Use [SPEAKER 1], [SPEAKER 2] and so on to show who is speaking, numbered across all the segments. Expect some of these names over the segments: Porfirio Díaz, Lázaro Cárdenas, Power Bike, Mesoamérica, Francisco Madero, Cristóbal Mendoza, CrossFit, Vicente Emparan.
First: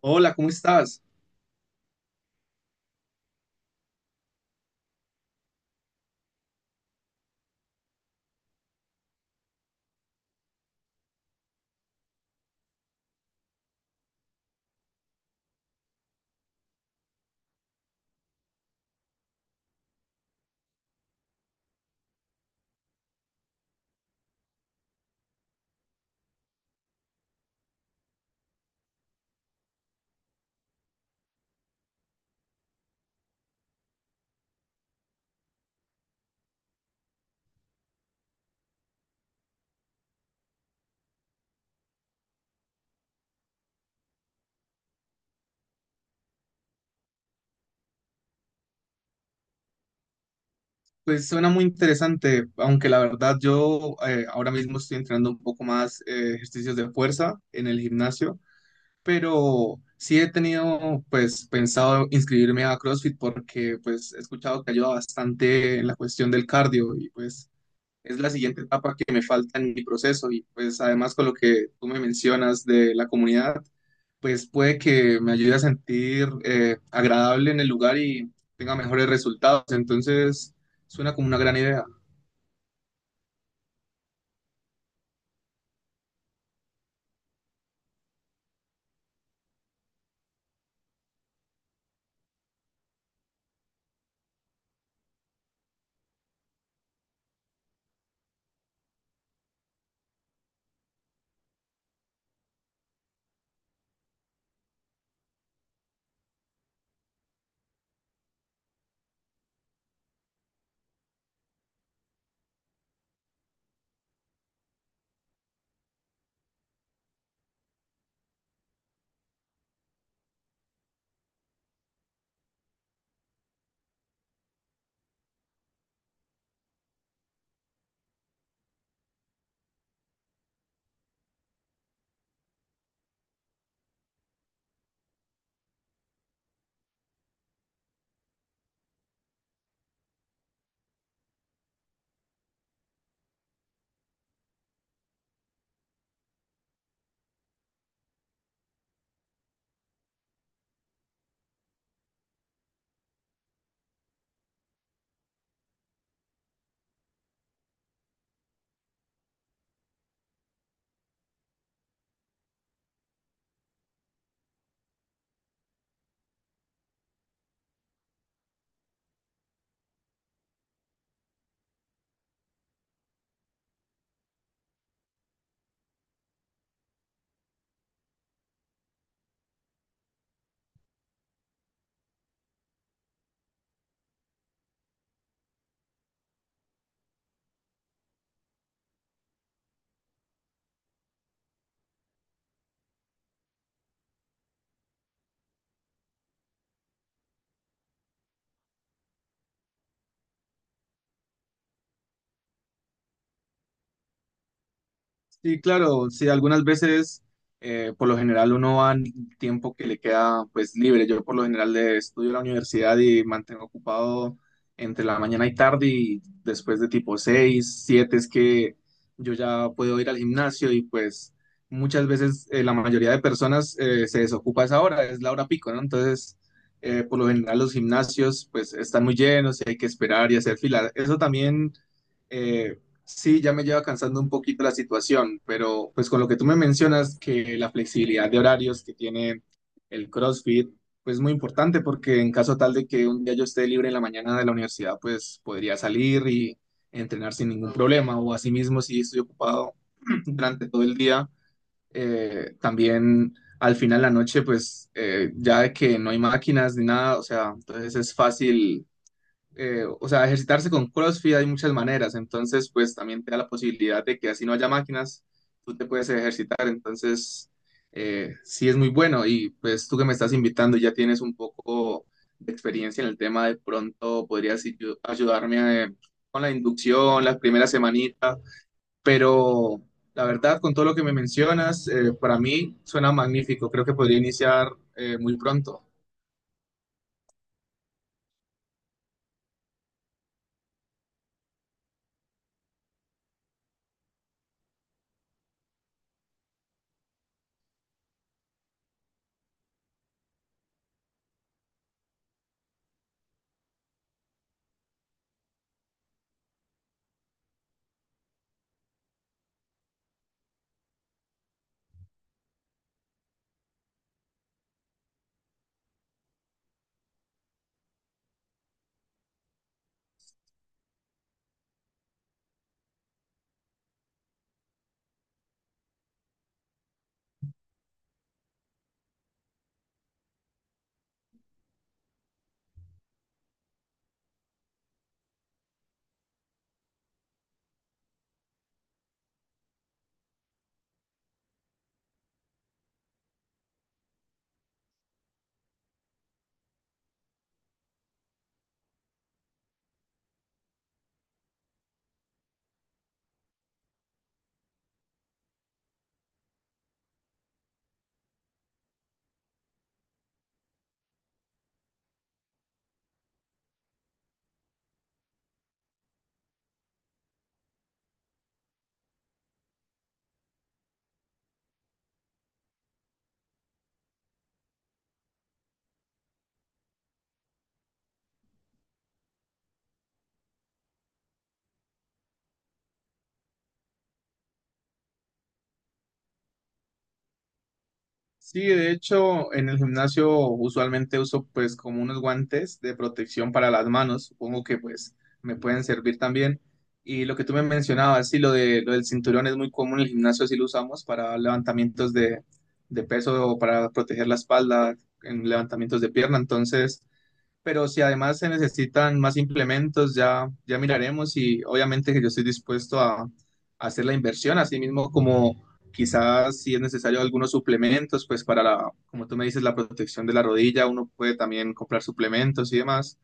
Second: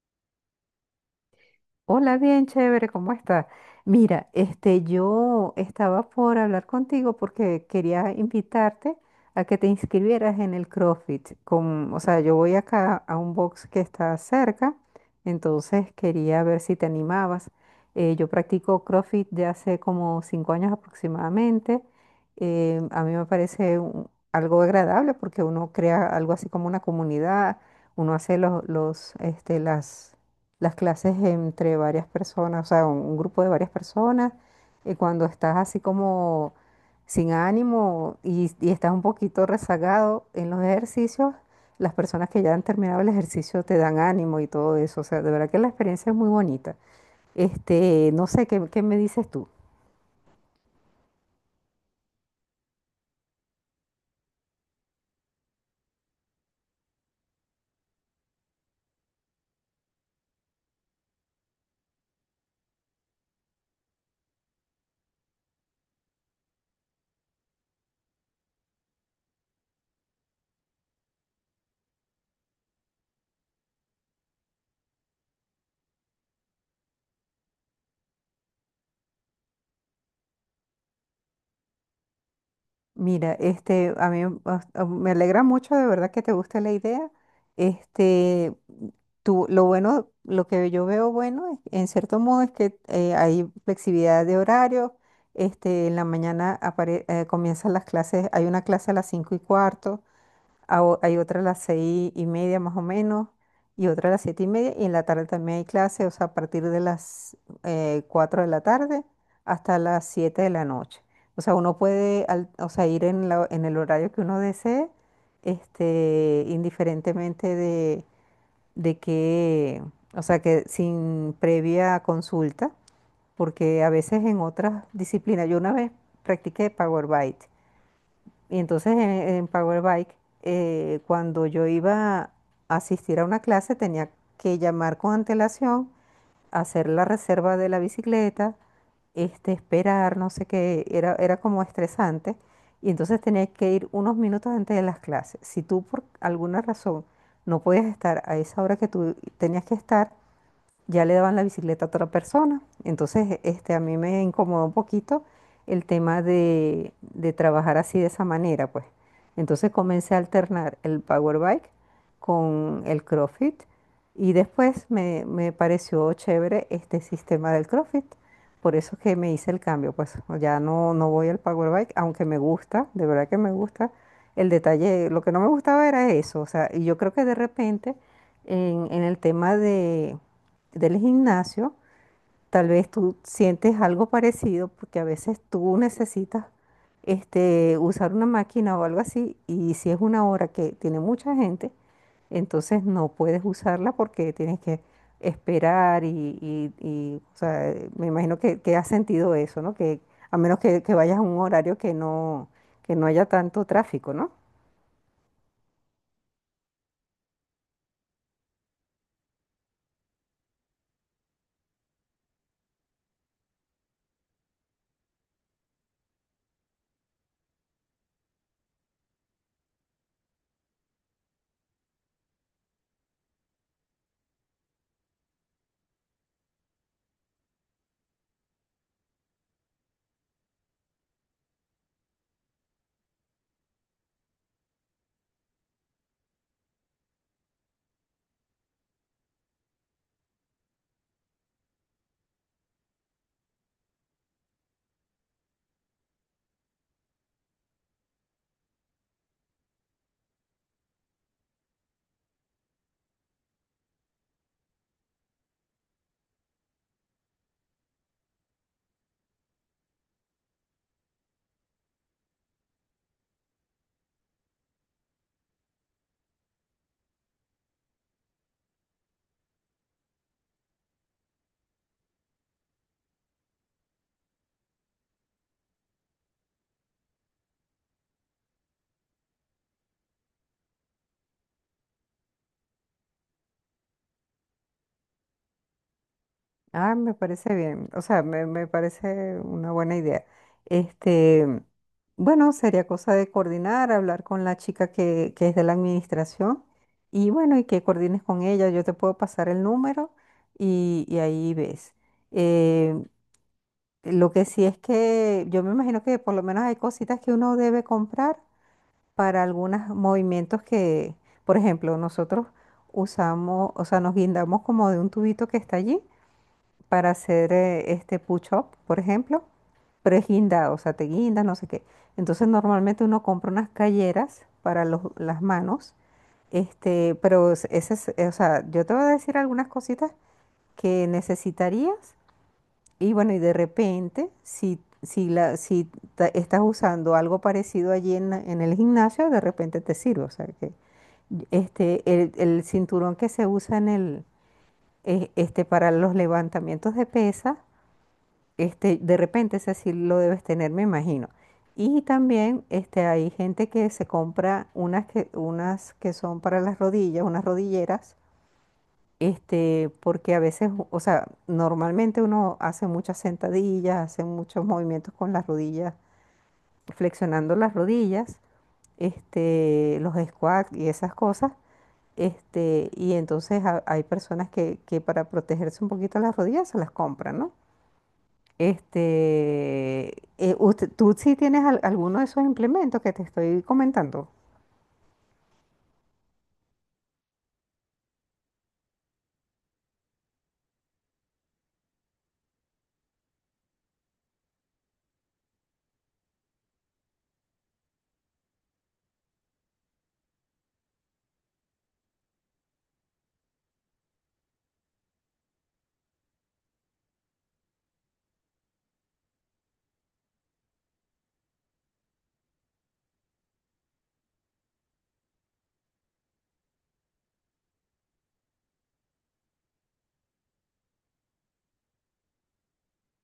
[SPEAKER 1] Hola, ¿cómo estás?
[SPEAKER 2] Hola, bien chévere, ¿cómo estás? Mira, este, yo estaba por hablar contigo porque quería invitarte a que te inscribieras en el CrossFit. Con, o sea, yo voy acá a un box que está cerca, entonces quería ver si te animabas. Yo practico CrossFit de hace como 5 años aproximadamente. A mí me parece algo agradable porque uno crea algo así como una comunidad, uno hace las clases entre varias personas, o sea, un grupo de varias personas, y cuando estás así como sin ánimo y estás un poquito rezagado en los ejercicios, las personas que ya han terminado el ejercicio te dan ánimo y todo eso, o sea, de verdad que la experiencia es muy bonita. Este, no sé, qué me dices tú?
[SPEAKER 1] Pues suena muy interesante, aunque la verdad yo ahora mismo estoy entrenando un poco más ejercicios de fuerza en el gimnasio, pero sí he tenido pues pensado inscribirme a CrossFit porque pues he escuchado que ayuda bastante en la cuestión del cardio y pues es la siguiente etapa que me falta en mi proceso y pues además con lo que tú me mencionas de la comunidad, pues puede que me ayude a sentir agradable en el lugar y tenga mejores resultados. Entonces, suena como una gran idea.
[SPEAKER 2] Mira, este, a mí bas- a- me alegra mucho de verdad que te guste la idea. Este, tú, lo bueno, lo que yo veo bueno, en cierto modo, es que hay flexibilidad de horario. Este, en la mañana comienzan las clases, hay una clase a las 5:15, hay otra a las 6:30 más o menos, y otra a las 7:30, y en la tarde también hay clase, o sea, a partir de las 4 de la tarde hasta las 7 de la noche. O sea, uno puede o sea, ir en el horario que uno desee, este, indiferentemente de que, o sea, que sin previa consulta, porque a veces en otras disciplinas, yo una vez practiqué Power Bite. Y entonces en Power Bike, cuando yo iba a asistir a una clase, tenía que llamar con antelación, hacer la reserva de la bicicleta, este, esperar, no sé qué, era como estresante. Y entonces tenía que ir unos minutos antes de las clases. Si tú por alguna razón no podías estar a esa hora que tú tenías que estar, ya le daban la bicicleta a otra persona. Entonces, este, a mí me incomodó un poquito el tema de trabajar así de esa manera, pues. Entonces comencé a alternar el power bike con el CrossFit y después me pareció chévere este sistema del CrossFit. Por eso es que me hice el cambio, pues ya no voy al power bike, aunque me gusta, de verdad que me gusta. El detalle, lo que no me gustaba era eso, o sea, y yo creo que de repente en el tema del gimnasio, tal vez tú sientes algo parecido porque a veces tú necesitas este, usar una máquina o algo así y si es una hora que tiene mucha gente, entonces no puedes usarla porque tienes que esperar y, o sea, me imagino que has sentido eso, ¿no? Que a menos que vayas a un horario que que no haya tanto tráfico, ¿no?
[SPEAKER 1] Sí, claro, sí, algunas veces, por lo general, uno va en el tiempo que le queda pues libre. Yo por lo general estudio en la universidad y mantengo ocupado entre la mañana y tarde y después de tipo 6, 7 es que yo ya puedo ir al gimnasio y pues muchas veces la mayoría de personas se desocupa a esa hora, es la hora pico, ¿no? Entonces, por lo general los gimnasios pues están muy llenos y hay que esperar y hacer fila. Eso también. eh, Sí, ya me lleva cansando un poquito la situación, pero pues con lo que tú me mencionas, que la flexibilidad de horarios que tiene el CrossFit, pues es muy importante porque en caso tal de que un día yo esté libre en la mañana de la universidad, pues podría salir y entrenar sin ningún problema, o asimismo si estoy ocupado durante todo el día, también al final de la noche, pues ya que no hay máquinas ni nada, o sea, entonces es fácil o sea, ejercitarse con CrossFit hay muchas maneras, entonces pues también te da la posibilidad de que así no haya máquinas, tú te puedes ejercitar, entonces sí es muy bueno y pues tú que me estás invitando ya tienes un poco de experiencia en el tema, de pronto podrías ayudarme con la inducción, las primeras semanitas, pero la verdad con todo lo que me mencionas, para mí suena magnífico, creo que podría iniciar muy pronto.
[SPEAKER 2] Ah, me parece bien. O sea, me parece una buena idea. Este, bueno, sería cosa de coordinar, hablar con la chica que es de la administración y bueno, y que coordines con ella. Yo te puedo pasar el número y ahí ves. Eh, lo que sí es que yo me imagino que por lo menos hay cositas que uno debe comprar para algunos movimientos que, por ejemplo, nosotros usamos, o sea, nos guindamos como de un tubito que está allí para hacer este push-up, por ejemplo, pero es guindado, o sea, te guindas, no sé qué. Entonces normalmente uno compra unas calleras para las manos, este, pero ese es, o sea, yo te voy a decir algunas cositas que necesitarías y bueno, y de repente, si estás usando algo parecido allí en el gimnasio, de repente te sirve, o sea, que este, el cinturón que se usa en el, este, para los levantamientos de pesas este, de repente ese sí lo debes tener, me imagino. Y también este, hay gente que se compra unas que son para las rodillas, unas rodilleras, este, porque a veces, o sea, normalmente uno hace muchas sentadillas, hace muchos movimientos con las rodillas, flexionando las rodillas, este, los squats y esas cosas. Este, y entonces hay personas que para protegerse un poquito las rodillas se las compran, ¿no? Este, tú sí tienes alguno de esos implementos que te estoy comentando.
[SPEAKER 1] Sí, de hecho, en el gimnasio usualmente uso pues como unos guantes de protección para las manos, supongo que pues me pueden servir también. Y lo que tú me mencionabas, sí, lo del cinturón es muy común en el gimnasio, sí lo usamos para levantamientos de peso o para proteger la espalda en levantamientos de pierna. Entonces, pero si además se necesitan más implementos, ya miraremos y obviamente que yo estoy dispuesto a hacer la inversión, así mismo como quizás si es necesario algunos suplementos, pues para la, como tú me dices, la protección de la rodilla, uno puede también comprar suplementos y demás,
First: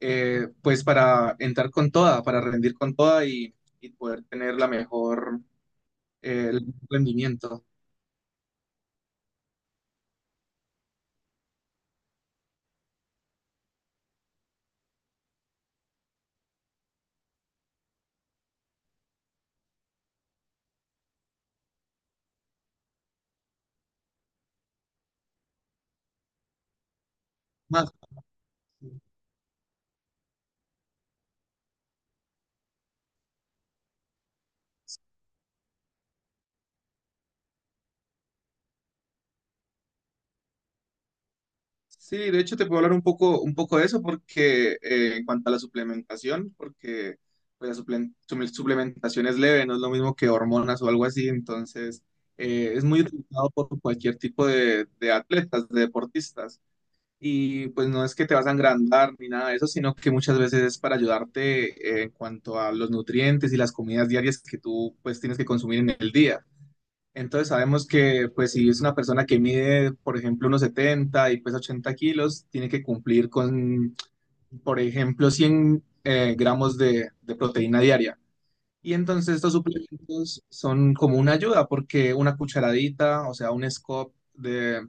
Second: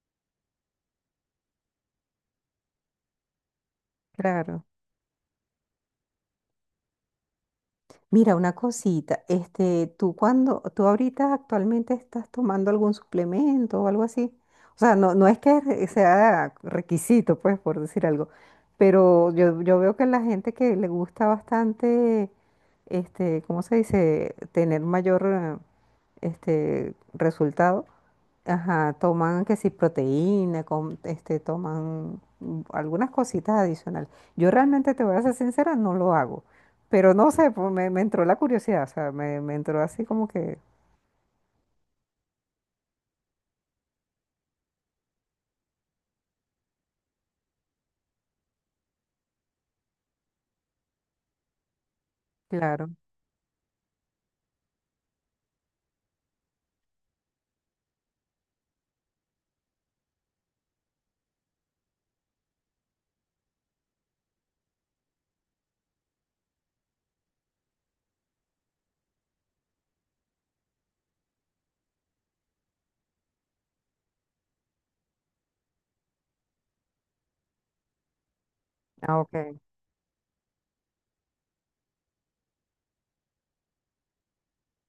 [SPEAKER 1] pues para entrar con toda, para rendir con toda y poder tener
[SPEAKER 2] Claro.
[SPEAKER 1] el mejor rendimiento.
[SPEAKER 2] Mira, una cosita, este, tú ahorita actualmente estás tomando algún suplemento o algo así. O sea, no es que sea requisito, pues, por decir algo, pero yo veo que la gente que le gusta bastante, este, ¿cómo se dice? Tener mayor, este, resultado.
[SPEAKER 1] Más.
[SPEAKER 2] Ajá, toman que si proteína, este, toman algunas cositas adicionales. Yo realmente te voy a ser sincera, no lo hago. Pero no sé, pues me entró la curiosidad, o sea, me entró así como que,
[SPEAKER 1] Sí, de hecho te puedo hablar un poco de eso porque en cuanto a la suplementación, porque pues, la suplementación es leve, no es lo mismo que hormonas o algo así, entonces es
[SPEAKER 2] claro.
[SPEAKER 1] muy utilizado por cualquier tipo de atletas, de deportistas, y pues no es que te vas a engrandar ni nada de eso, sino que muchas veces es para ayudarte en cuanto a los nutrientes y las comidas diarias que tú pues tienes que consumir en el día. Entonces sabemos que pues si es una persona que mide, por ejemplo, unos 70 y pesa 80 kilos, tiene que cumplir con, por ejemplo, 100 gramos de proteína diaria. Y
[SPEAKER 2] Ah, ok.
[SPEAKER 1] entonces estos suplementos son como una ayuda porque una cucharadita, o sea, un scoop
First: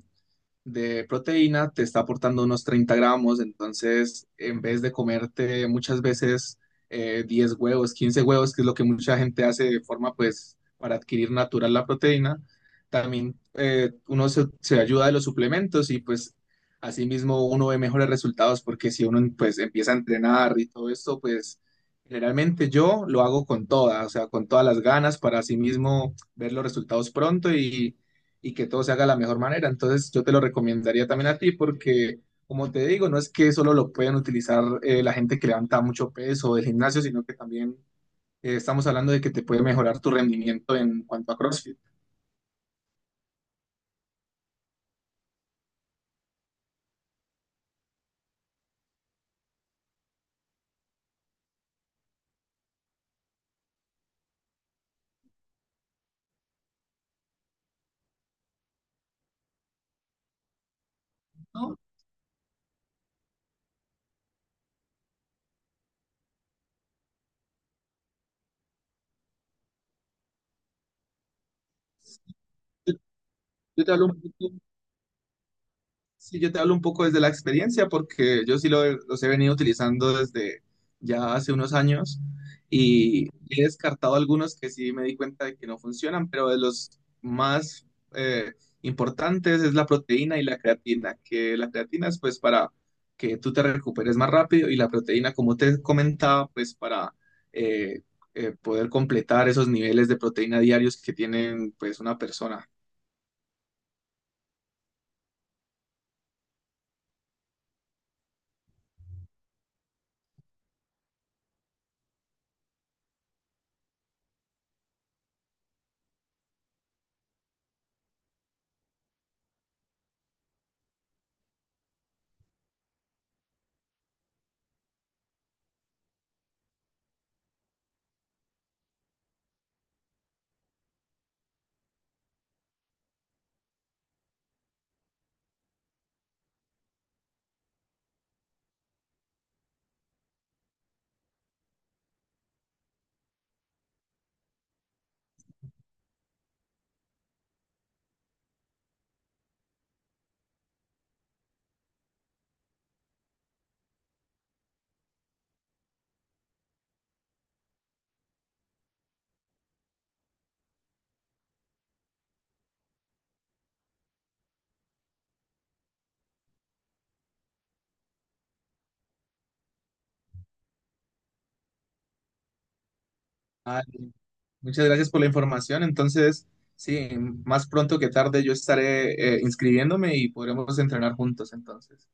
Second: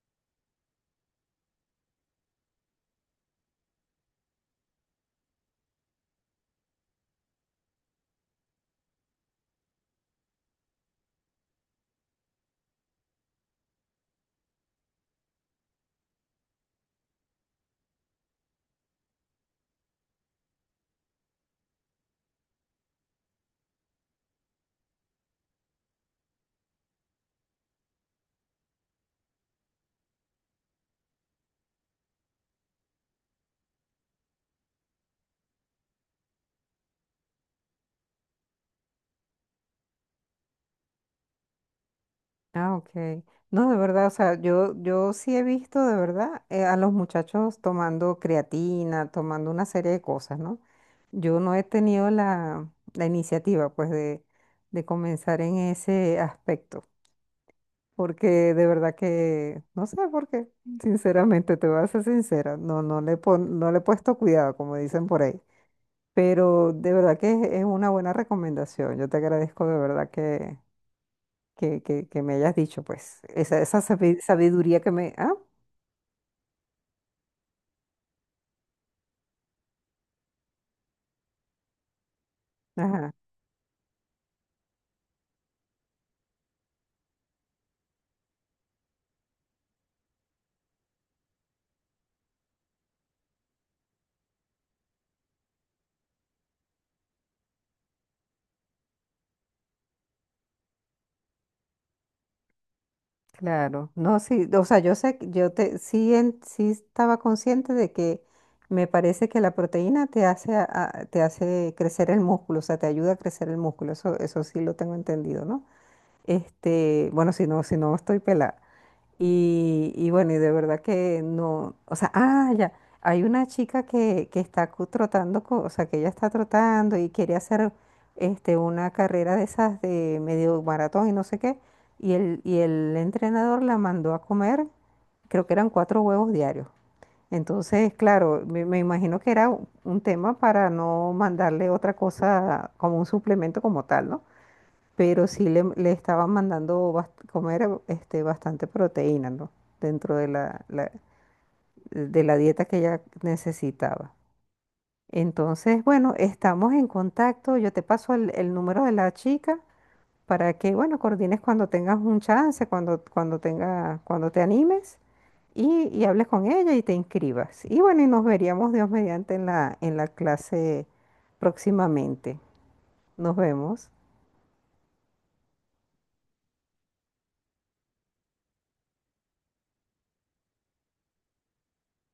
[SPEAKER 1] de proteína te está aportando unos 30 gramos, entonces en vez de comerte muchas veces 10 huevos, 15 huevos, que es lo que mucha gente hace de forma pues para adquirir natural la proteína, también uno se ayuda de los suplementos y pues asimismo uno ve mejores resultados porque si uno pues empieza a entrenar y todo esto pues... Generalmente yo lo hago con todas, o sea, con todas las ganas para asimismo ver los resultados pronto y que todo se haga de la mejor manera. Entonces, yo te lo recomendaría también a ti porque, como te digo, no es que solo lo puedan utilizar la gente que levanta mucho peso del gimnasio, sino que también estamos hablando de que te puede mejorar tu rendimiento en cuanto a CrossFit,
[SPEAKER 2] Ah, ok. No, de verdad, o sea, yo sí he visto de verdad a los muchachos tomando creatina, tomando una serie de cosas, ¿no? Yo no he tenido la iniciativa, pues, de comenzar en ese aspecto, porque de verdad que no sé por qué. Sinceramente, te voy
[SPEAKER 1] ¿no?
[SPEAKER 2] a ser sincera, no le he puesto cuidado, como dicen por ahí. Pero de verdad que es una buena recomendación. Yo te agradezco de verdad que me hayas dicho, pues, esa
[SPEAKER 1] Yo te hablo un poquito
[SPEAKER 2] sabiduría que me... Ah,
[SPEAKER 1] Sí, yo te hablo un poco desde la experiencia porque yo sí los he venido utilizando desde ya hace unos años
[SPEAKER 2] ajá,
[SPEAKER 1] y he descartado algunos que sí me di cuenta de que no funcionan, pero de los más eh, importantes es la proteína y la creatina, que la creatina es pues para que tú te recuperes más rápido y la proteína, como te comentaba, pues para eh, poder completar esos niveles de proteína diarios que tienen pues una persona.
[SPEAKER 2] claro. No, sí, o sea, yo sé, yo te, sí, sí estaba consciente de que me parece que la proteína te hace, te hace crecer el músculo, o sea, te ayuda a crecer el músculo. Eso sí lo tengo entendido, ¿no? Este, bueno, si no, si no estoy pelada. Y bueno, y de verdad que no, o sea, ah, ya, hay una chica que está trotando, o sea, que ella está trotando y quiere hacer este, una carrera de esas de medio maratón y no sé qué, y el entrenador la mandó a comer, creo que eran 4 huevos diarios. Entonces, claro, me imagino que era un tema para no mandarle otra cosa como un suplemento como tal, ¿no? Pero sí le estaban mandando comer este, bastante proteína, ¿no? Dentro de de la dieta que ella necesitaba. Entonces, bueno, estamos en contacto. Yo te paso el número de la chica para que, bueno, coordines cuando tengas un chance, cuando, cuando te animes y hables con ella y te inscribas. Y bueno, y nos veríamos, Dios mediante, en en la clase próximamente. Nos vemos.
[SPEAKER 1] Muchas gracias por la información. Entonces, sí, más pronto que tarde yo estaré inscribiéndome y podremos entrenar juntos entonces.